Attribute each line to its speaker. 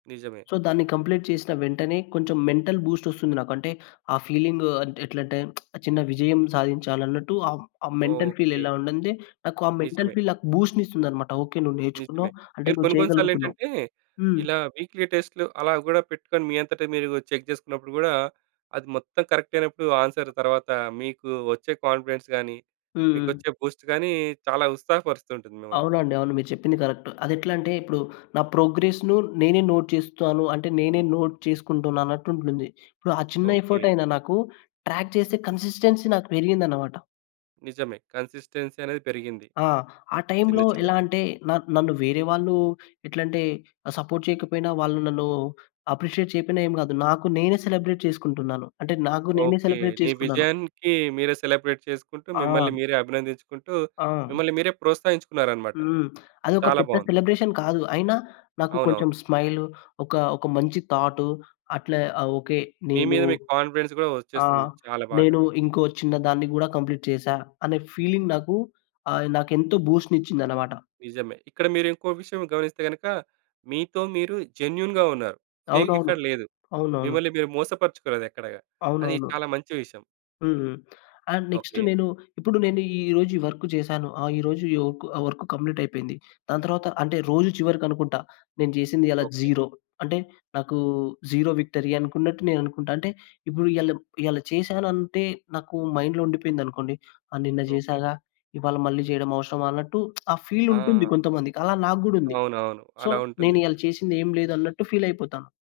Speaker 1: నిజమే.
Speaker 2: సో దాన్ని కంప్లీట్ చేసిన వెంటనే కొంచెం మెంటల్ బూస్ట్ వస్తుంది నాకు. అంటే ఆ ఫీలింగ్ అంట్ ఎట్లంటే చిన్న విజయం సాధించాలన్నట్టు. ఆ, ఆ మెంటల్ ఫీల్
Speaker 1: ఓకే.
Speaker 2: ఎలా ఉండదే. నాకు ఆ మెంటల్
Speaker 1: నిజమే.
Speaker 2: ఫీల్ నాకు బూస్ట్‌ నిస్తుందన్నమాట. ఓకే. నువ్వు
Speaker 1: నిజమే.
Speaker 2: నేర్చుకున్నావు. అంటే
Speaker 1: మీరు
Speaker 2: నువ్వు
Speaker 1: కొన్ని, కొన్ని సార్లు
Speaker 2: చేయగలుగుతున్నావు.
Speaker 1: ఏంటంటే
Speaker 2: హ్మ్.
Speaker 1: ఇలా వీక్లీ టెస్ట్‌లు అలా కూడా పెట్టుకొని మీ అంతట మీరు చెక్ చేసుకున్నప్పుడు కూడా అది మొత్తం కరెక్ట్ అయినప్పుడు ఆన్సర్ తరువాత మీకు వచ్చే కాన్ఫిడెన్స్ గాని,
Speaker 2: హుహు.
Speaker 1: మీకొచ్చే బూస్ట్ గాని చాలా ఉత్సాహపరుస్తూతుంటుంది మిమ్మల్ని.
Speaker 2: అవునండి. అవును. మీరు చెప్పింది కరెక్ట్. అదేట్లాంటే ఇప్పుడు నా ప్రోగ్రెస్‌ను నేనే నోట్ చేస్తాను. అంటే నేనే నోట్ చేసుకుంటున్నానన్నట్టు ఉంటుంది. ఇప్పుడు ఆ చిన్న ఎఫర్ట్
Speaker 1: ఓకే.
Speaker 2: అయినా నాకు ట్రాక్ చేస్తే కన్సిస్టెన్సీ నాకు పెరిగిందన్నమాట.
Speaker 1: నిజమే. కన్సిస్టెన్సీ అనేది పెరిగింది.
Speaker 2: ఆ! ఆ
Speaker 1: చిన్న,
Speaker 2: టైమ్‌లో
Speaker 1: చిన్న.
Speaker 2: ఎలా అంటే న నన్ను వేరే వాళ్ళు ఎట్లాలంటే సపోర్ట్ చేయకపోయినా వాళ్ళు నన్ను అప్రిషియేట్ చేయపోయినా ఏం కాదు. నాకు నేనే సెలబ్రేట్ చేసుకుంటున్నాను. అంటే నాకు నేనే
Speaker 1: ఓకే.
Speaker 2: సెలబ్రేట్
Speaker 1: నీ
Speaker 2: చేసుకున్నాను.
Speaker 1: విజయానికి మీరే సెలబ్రేట్ చేసుకుంటూ,
Speaker 2: ఆ!
Speaker 1: మిమ్మల్ని మీరే అభినందించుకుంటూ,
Speaker 2: ఆ!
Speaker 1: మిమ్మల్ని మీరే ప్రోత్సహించుకున్నారన్నమాట.
Speaker 2: హ్మ్. అదోక
Speaker 1: చాలా
Speaker 2: పెద్ద
Speaker 1: బావుంది.
Speaker 2: సెలబ్రేషన్ కాదు. అయినా నాకు
Speaker 1: అవునవును.
Speaker 2: కొంచెం స్మైల్. ఒక, ఒక మంచి థాట్. అట్లా ఆ! ఓకే.
Speaker 1: మీ
Speaker 2: నేను
Speaker 1: మీద మీకు కాన్ఫిడెన్స్ కూడా
Speaker 2: ఆ!
Speaker 1: వచ్చేస్తుంది. చాలా బాగా.
Speaker 2: నేను ఇంకో చిన్న దాన్ని కూడా కంప్లీట్ చేశా అనే ఫీలింగ్ నాకు ఆహ్, నాకు ఎంతో బూస్ట్‌ నిచ్చిందన్నమాట.
Speaker 1: నిజమే. ఇక్కడ మీరు ఇంకో విషయం గమనిస్తే గనక మీతో మీరు జెన్యూన్‌గా ఉన్నారు. ఫేక్
Speaker 2: అవునవును.
Speaker 1: ఎక్కడ లేదు.
Speaker 2: అవునవును.
Speaker 1: మిమ్మల్ని మీరు మోసపరుచుకోలేదు ఎక్కడగా. అది
Speaker 2: అవునవును.
Speaker 1: చాలా మంచి విషయం.
Speaker 2: హ్మ్. And next
Speaker 1: okay.
Speaker 2: నేను ఇప్పుడు నేను ఈరోజు ఈ వర్క్ చేశాను. ఆ! ఈరోజు ఒక్ వర్క్ కంప్లీట్ అయిపోయింది. దాని తరువాత అంటే రోజు చివరికనుకుంటా నేను చేసింది ఇయాళ
Speaker 1: ఓకే.
Speaker 2: 0 అంటే నాకు 0 విక్టరీ అనుకున్నట్టు నేను అనుకుంటా. అంటే ఇప్పుడు ఇయళ, ఇయళ చేశాను అంటే నాకు మైండ్‌లో ఉండిపోయిందనుకోండి. ఆ! నిన్న
Speaker 1: ఓకే.
Speaker 2: చేసాగా. ఇవాళ మళ్ళీ చేయడం అవసరమా అన్నట్టు ఆ ఫీల్ ఉంటుంది
Speaker 1: ఆ!
Speaker 2: కొంతమందికి. అలా నాకు కూడా ఉంది.
Speaker 1: అవునవును.
Speaker 2: సో
Speaker 1: అలా
Speaker 2: నేను
Speaker 1: ఉంటుంది.
Speaker 2: ఇయాళ చేసింది ఏంలేదంన్నట్టు ఫీల్ అయిపోతా.